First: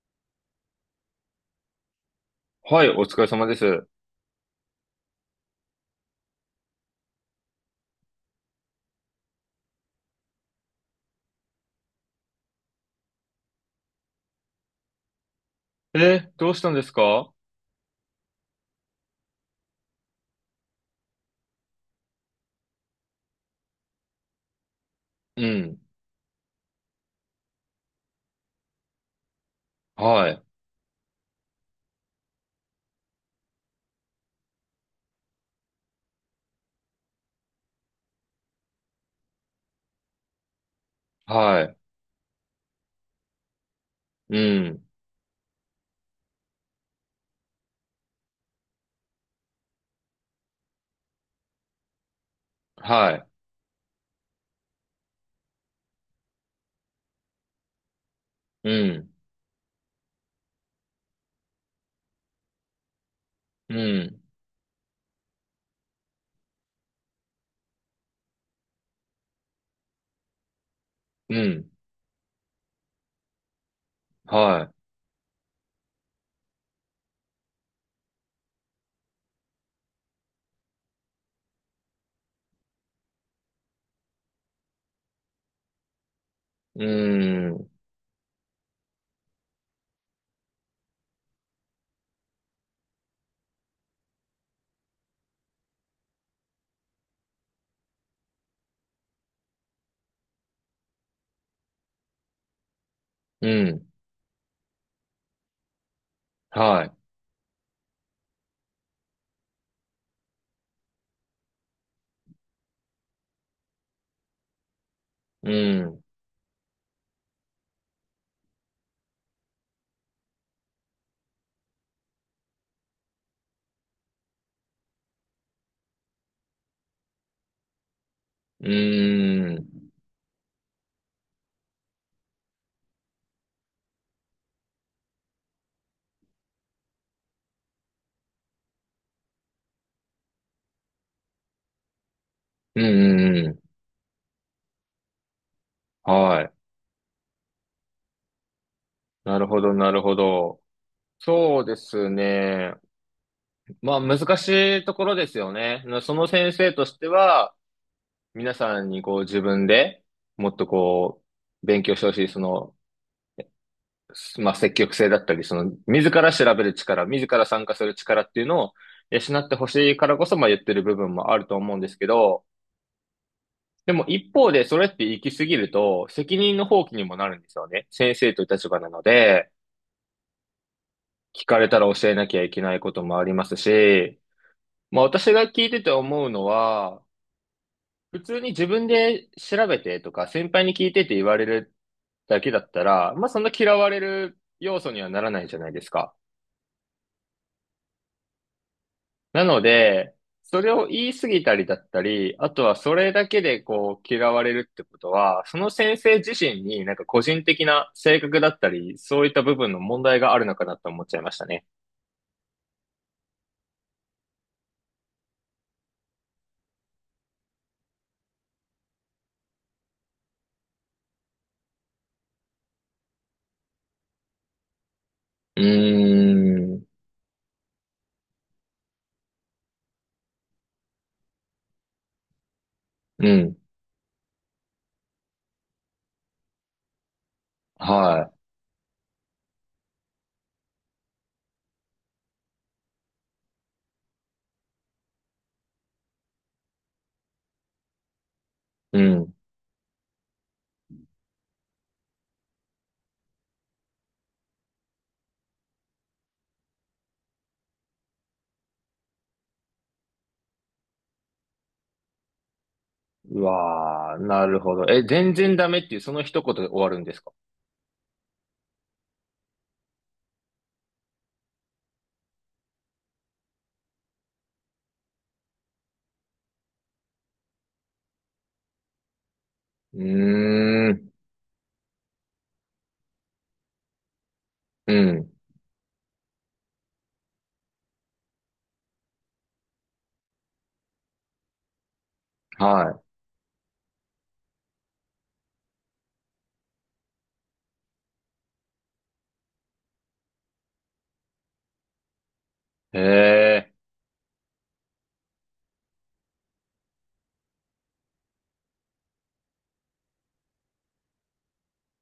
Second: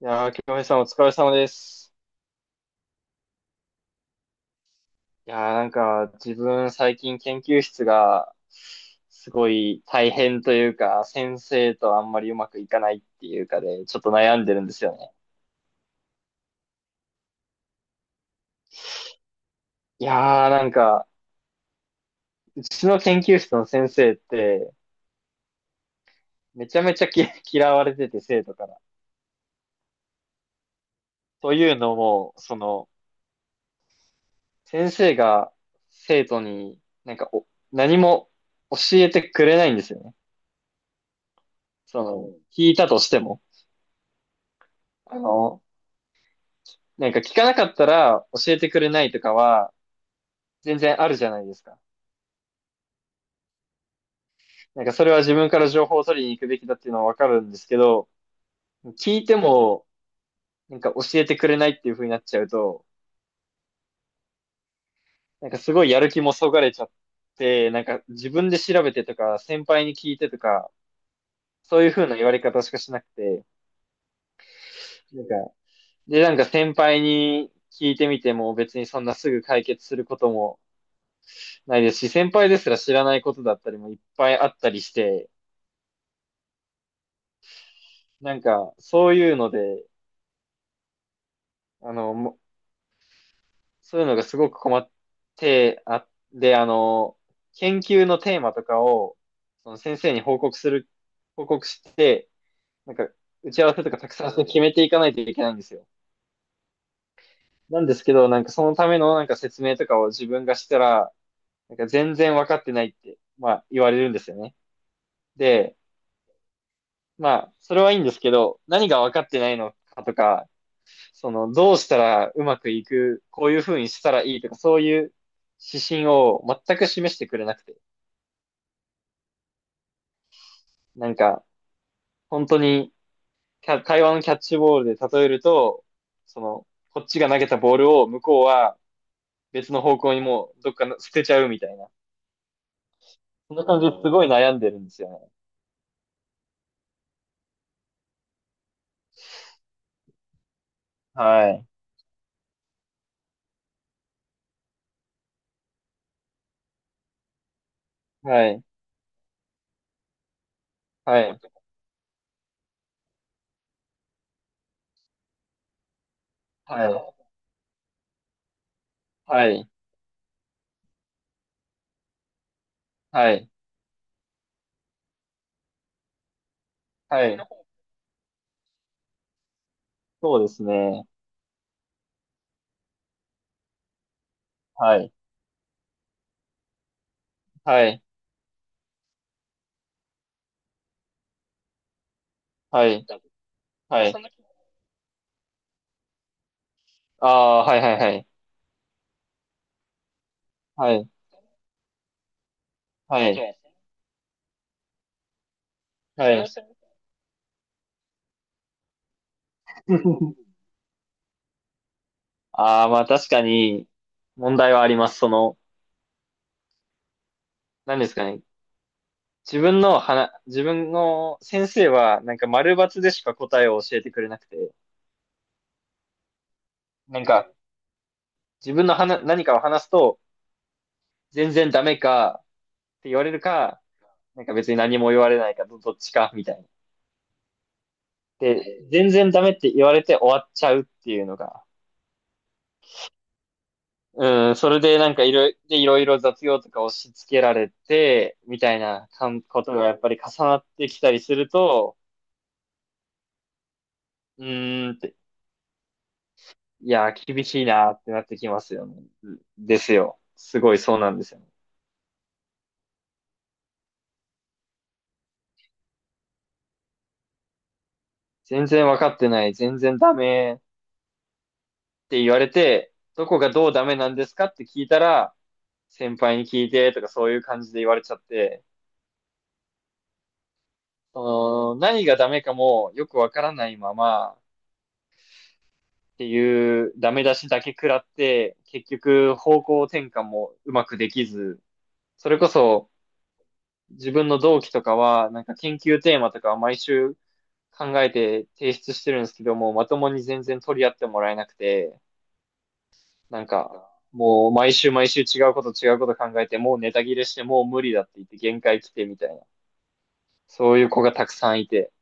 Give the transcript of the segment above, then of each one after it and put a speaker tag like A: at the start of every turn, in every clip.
A: いやー、京平さんお疲れ様です。
B: はい、お疲れ様です。
A: いやー、なんか、自分最近研究室が、すごい大変というか、先生とあんまりうまくいかないっていうかで、ちょっと悩んでるんですよね。
B: どうしたんですか？
A: いやー、なんか、うちの研究室の先生って、
B: うん。
A: めちゃめちゃ嫌われてて、生徒から。
B: はい。
A: というのも、その、先生が生徒になんかお、何も教えてくれないんですよね。
B: はい。
A: その、聞いたとしても。
B: うん。
A: あの、なんか聞かなかったら教えてくれないとかは全然あるじゃないですか。
B: はい。
A: なんかそれは自分から情報を取りに行くべきだっていうのはわかるんですけど、
B: うん。
A: 聞いてもなんか教えてくれないっていう風になっちゃうと、
B: うん。
A: なんかすごいやる気もそがれちゃって、なんか自分で調べてとか、先輩に聞いてとか、
B: うん。
A: そういう風な言われ方しかしなくて、
B: は
A: なんか、で、なんか先輩に聞いてみても別にそんなすぐ解決することもないですし、先輩ですら知らないことだったりもいっぱいあったりして、
B: い。うん。
A: なんか、そういうので、あの、そういうのがすごく困ってで、あの、研究のテーマとかを、その先生に報告して、なんか、
B: う
A: 打ち合わせ
B: ん。
A: とかたくさん決めていかないといけないんですよ。
B: は
A: なんですけど、なんかそのためのなんか説明とかを自分がしたら、なんか全然分かってないって、まあ言われるんですよね。
B: い。う
A: で、
B: ん。
A: まあ、それはいいんですけど、何が分かってないのかとか、その、どうしたらうまくいく、こういう風にしたらいいとか、そういう指針を全く示してくれなくて、
B: うん。
A: なんか、本当に、会話のキャッチボールで例えると、その、こっちが投げたボールを向こうは別の方向にもうどっか捨てちゃうみたいな。
B: うん。う
A: そん
B: ん。
A: な感じですごい悩んでるんですよね。
B: はい。なるほど、なるほど。
A: は
B: そう
A: い。
B: ですね。まあ、難しいところですよね。その先生としては、
A: は
B: 皆
A: い。
B: さんにこう自分でもっと
A: はい。
B: 勉強してほしい、まあ、積極性だったり、その、自ら調べる
A: は
B: 力、
A: い。
B: 自ら参加する力っていうのを養
A: は
B: ってほ
A: い。
B: しいからこそ、まあ、言ってる部分もあると思うんですけど、
A: はい。
B: でも一方で、それって行き過ぎると、責任の放棄にも
A: は
B: なる
A: い。
B: んですよね。先生という立場なので、
A: そうですね。
B: 聞かれたら教えなきゃいけないこともありますし、
A: は
B: まあ、
A: い。
B: 私が聞いてて思うのは、
A: はい。
B: 普通に自分で調べてとか、先輩に聞いてって言われるだけだった
A: はい。
B: ら、まあ、そんな嫌われ
A: はい。
B: る要素にはならないじゃないですか。
A: ああ、はいはいはい。
B: なので、それを
A: は
B: 言
A: い。
B: い過ぎたりだったり、あとはそれだ
A: は
B: け
A: い。
B: でこう嫌われるってことは、その先生
A: は
B: 自
A: い。
B: 身になんか個人的な性格だったり、そういった部分の問題があるのかなと思っちゃいましたね。
A: ああ、まあ確かに問題はあります。その、何ですかね。自分の先生はなんか丸抜でしか答えを教えてくれなくて、
B: うーん、
A: なんか自分の話、何かを話すと全然ダメかって言わ
B: う
A: れる
B: ん、
A: か、なんか別に何も言われないどっちかみたいな。
B: は
A: で、全然ダメって言われて終わっちゃうっていうのが、うん、それでなんかいろいろ、でいろいろ雑用とか押し付けられて、みたい
B: い、う
A: なか
B: ん。
A: んことがやっぱり重なってきたりすると、うーんっていやー、厳しいなーってなってきますよね。ですよ。すごいそうなんですよね。
B: うわー、なるほど。え、全然ダメっていうその一言で終わるんですか？
A: 全然わかってない、全然ダメって言われて、どこがどうダメなんですかって聞いたら、先輩に聞いてとかそういう感じで言われちゃって、
B: うーん、
A: その何がダメかもよくわからないままっ
B: うん、
A: ていうダメ出しだけ食らって、結局方向転換もうまくできず、それこそ
B: は
A: 自分の同期とかは、なんか研究テーマとかは毎週考えて提出してるんですけども、まともに全然取り合ってもらえなくて、
B: い。へ
A: なん
B: え。
A: か、もう毎週毎週違うこと違うこと考えて、もうネタ切れして、もう無理だって言って限界来てみたいな。そういう子がたくさんいて。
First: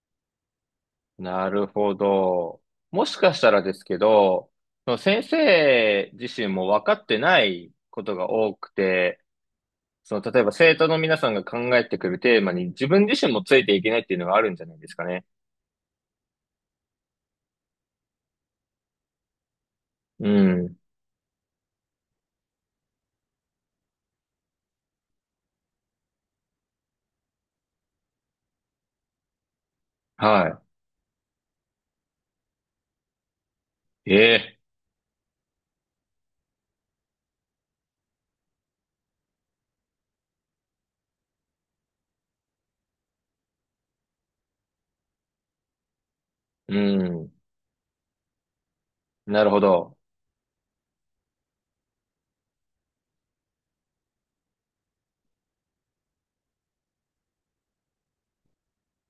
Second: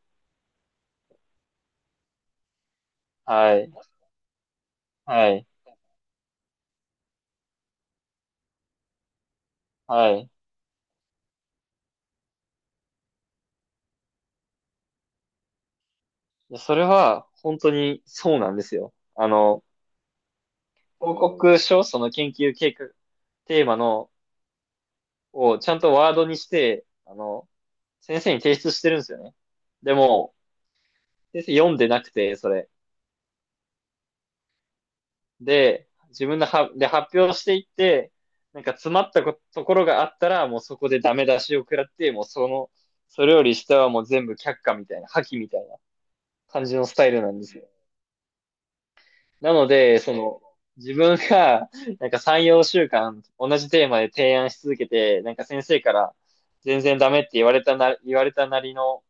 B: なるほど。もしかした
A: は
B: ら
A: い。
B: ですけど、その先
A: はい。
B: 生自身も分かってないことが多くて、
A: は
B: その
A: い。
B: 例えば生徒の皆さんが考えてくるテーマに自分自身もついていけないっていうのがあるんじゃないですかね。
A: それは本当にそうなんですよ。あの、
B: うん。
A: 報告書、その研究計画、テーマの、をちゃんとワードにして、あの、先生に提出してるんですよね。でも、
B: は
A: 先生読んでなくて、それ。
B: い。ええ。
A: で、自分のは、で、発表していって、なんか詰まったところがあったら、もうそこでダメ出しを食らって、もうその、それより下はもう全部却下みたいな、破棄みたいな感
B: う
A: じのスタイル
B: ん。
A: なんですよ。
B: なる
A: な
B: ほ
A: の
B: ど。
A: で、その、自分が、なんか3、4週間、同じテーマで提案し続けて、なんか先生から、全然ダメって言われたなりの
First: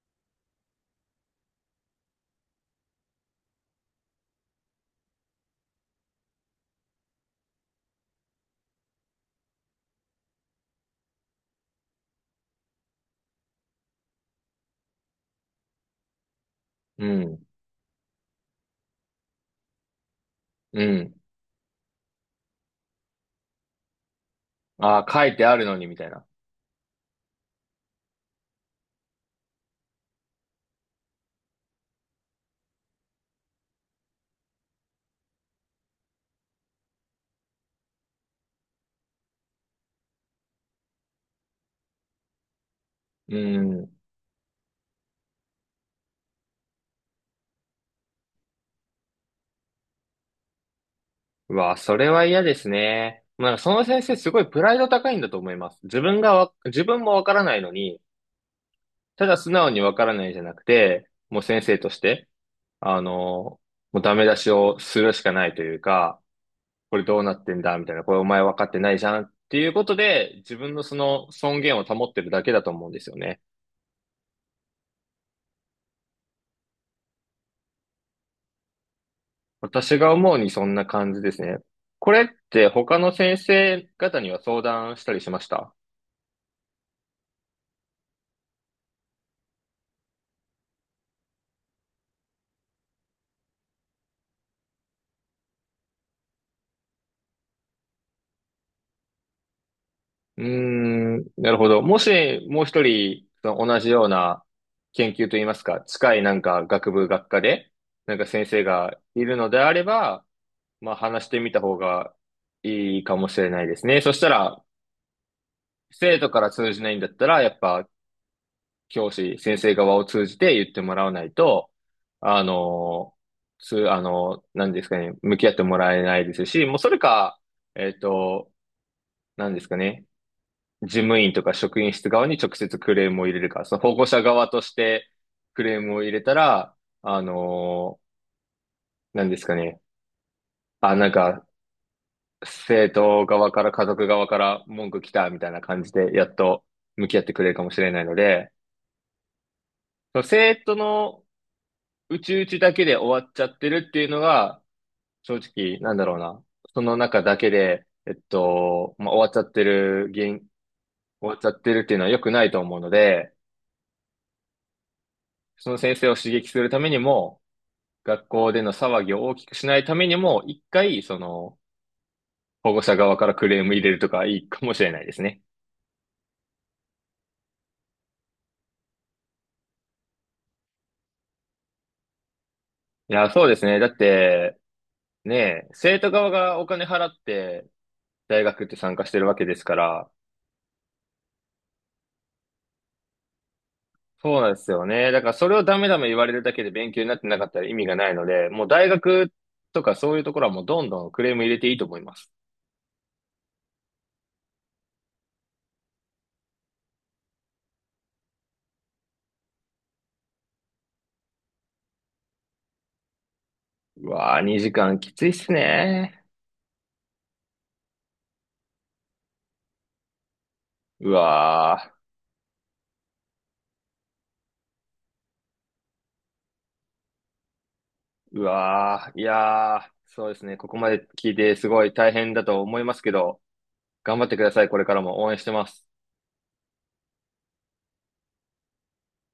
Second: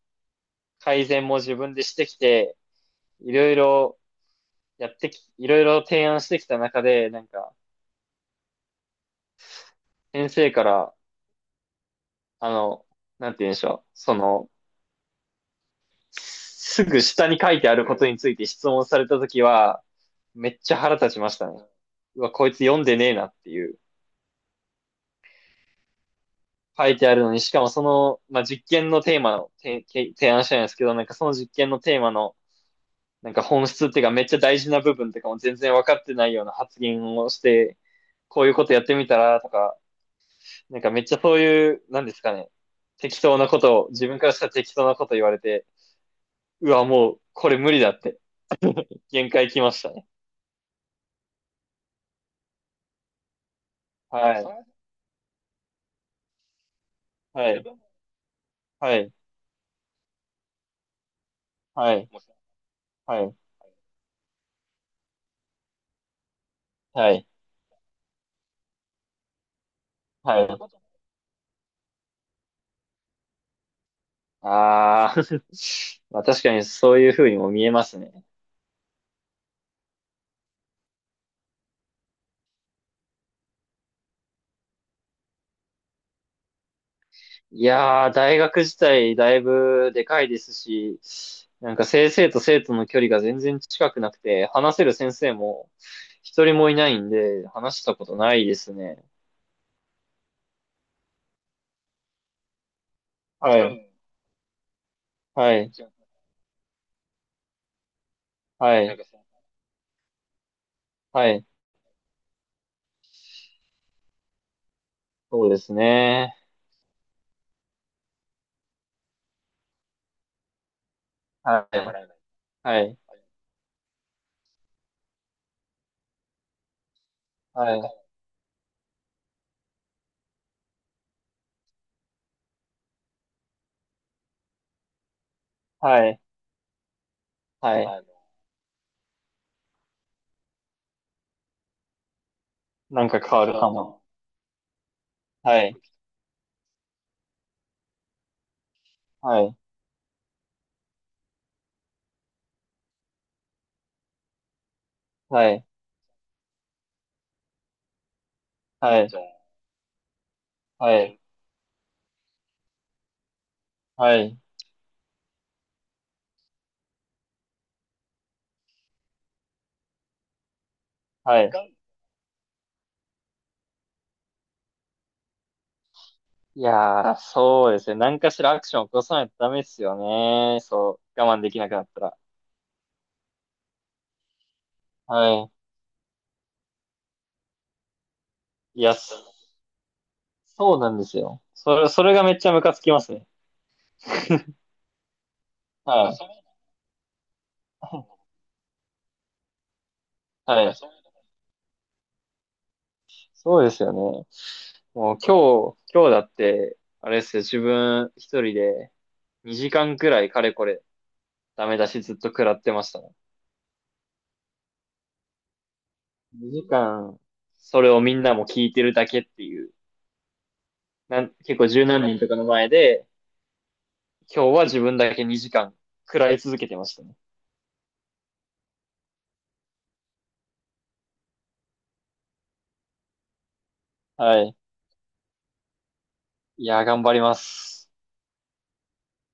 A: 改善も自分でしてきて、いろいろいろいろ提案してきた中で、なんか、先生から、あの、なんて言うんでしょう。その、すぐ
B: う
A: 下に
B: ん。
A: 書いてあることについて質問されたときは、めっちゃ
B: う
A: 腹立
B: ん。
A: ちましたね。うわ、こいつ読んでねえなっていう。
B: ああ、書いてあるのにみたいな。
A: 書いてあるのに、しかもその、まあ、実験のテーマの、提案したんですけど、なんかその実験のテーマの、なんか本質っていうかめっちゃ大事な部分とかも全然分かってないような発言をして、こういうことやってみたらとか、なんかめっちゃそういう、なんですかね、適
B: う
A: 当なことを、
B: ん。
A: 自分からしたら適当なこと言われて、うわ、もうこれ無理だって限界来ましたね。
B: うわ、それは嫌ですね。まあ、その先生すご
A: は
B: いプ
A: い。
B: ライド高いんだと思います。自分も分から
A: は
B: ない
A: い。
B: のに、
A: はい。
B: ただ素直にわからないじゃなくて、もう先生と
A: は
B: し
A: い。
B: て、あ
A: はい。
B: の、もうダメ出しをするしかないというか、これ
A: は
B: どう
A: い。
B: なってんだみたいな、これお前分かってないじゃんっていうことで、
A: はい。
B: 自分のその尊厳を保ってるだけだと思うんですよね。
A: ああ。まあ確かにそういう風にも見えますね。
B: 私が思うにそんな感じですね。これって他の先生方には相談したりしました
A: いやー、大学自体だいぶでかいですし、なんか先生と生徒の距離が全然近くなくて、話せる先生も一人もいないんで、話したことないですね。
B: うーん、なるほど。もし、もう一人、そ
A: は
B: の同
A: い。
B: じような研究といいま
A: は
B: す
A: い。
B: か、近いなんか学部、学科で、なんか先生
A: はい。
B: がいるのであれば、まあ話し
A: は
B: て
A: い。
B: みた方がいいかもしれないですね。そしたら、
A: そうです
B: 生徒
A: ね。
B: から通じないんだったら、やっぱ教師、先生側を通じて言ってもらわない
A: は
B: と、
A: い。
B: あ
A: はい。
B: の、つ、あの、何ですかね、向き合ってもらえないですし、もうそれか、
A: はい。
B: えっと、何ですかね、事務員とか職員室側に直接クレームを入れるか、その保護者側としてクレームを
A: は
B: 入
A: い。
B: れたら、あ
A: はい。
B: の
A: はい。
B: 何ですかね。あ、なんか、生
A: なんか
B: 徒
A: 変わ
B: 側
A: る
B: か
A: か
B: ら家
A: も。
B: 族側から文句来たみたい
A: は
B: な
A: い。
B: 感じで、やっと向き合ってくれるかもしれないので、
A: はい。
B: その生徒のうちうちだけで終わっちゃってるっていうのが、正
A: はい。
B: 直、なんだろうな。その中だけで、
A: は
B: まあ、終わ
A: い。
B: っちゃってる原因、
A: はい。
B: 終わっちゃってるっていうのは良くないと思うので、
A: はい。
B: その先生を刺激するためにも、学校での騒ぎを大きくしないためにも、一回、そ
A: は
B: の、
A: い。
B: 保護者側からクレーム入れるとかいいかもしれないですね。
A: いやー、そうですね。何かしらアクション起こさないとダメですよね。そう。我慢できなくなったら。
B: いや、そうですね。だって、ね
A: は
B: え、生徒側がお金払って、大学って
A: い。いや、
B: 参加し
A: そ
B: てるわけですから、
A: そうなんですよ。それ、それがめっちゃムカつきますね。
B: そうなんで すよね。だからそれをダメダメ
A: は
B: 言わ
A: い。
B: れるだけで勉強になってなかったら意味がないので、もう大学とかそういうところはも
A: は
B: う
A: い。
B: どんどんクレーム入れていいと思います。
A: そうですよね。もう今日だって、あれですよ、自分一人で2時間くらいかれこれダメ出しずっと食らってましたね。
B: うわぁ、2時間きついっすね。
A: 2時間、それをみんなも聞いてるだけっていう、
B: う
A: 結構
B: わ
A: 十
B: ぁ。
A: 何人とかの前で、今日は自分だけ2時間食らい続けてましたね。
B: うわー、いやー、そうですね。ここまで聞いてすごい大変だと思いますけど、頑張って
A: は
B: くだ
A: い。
B: さい。これからも応援してます。
A: いやー、頑張ります。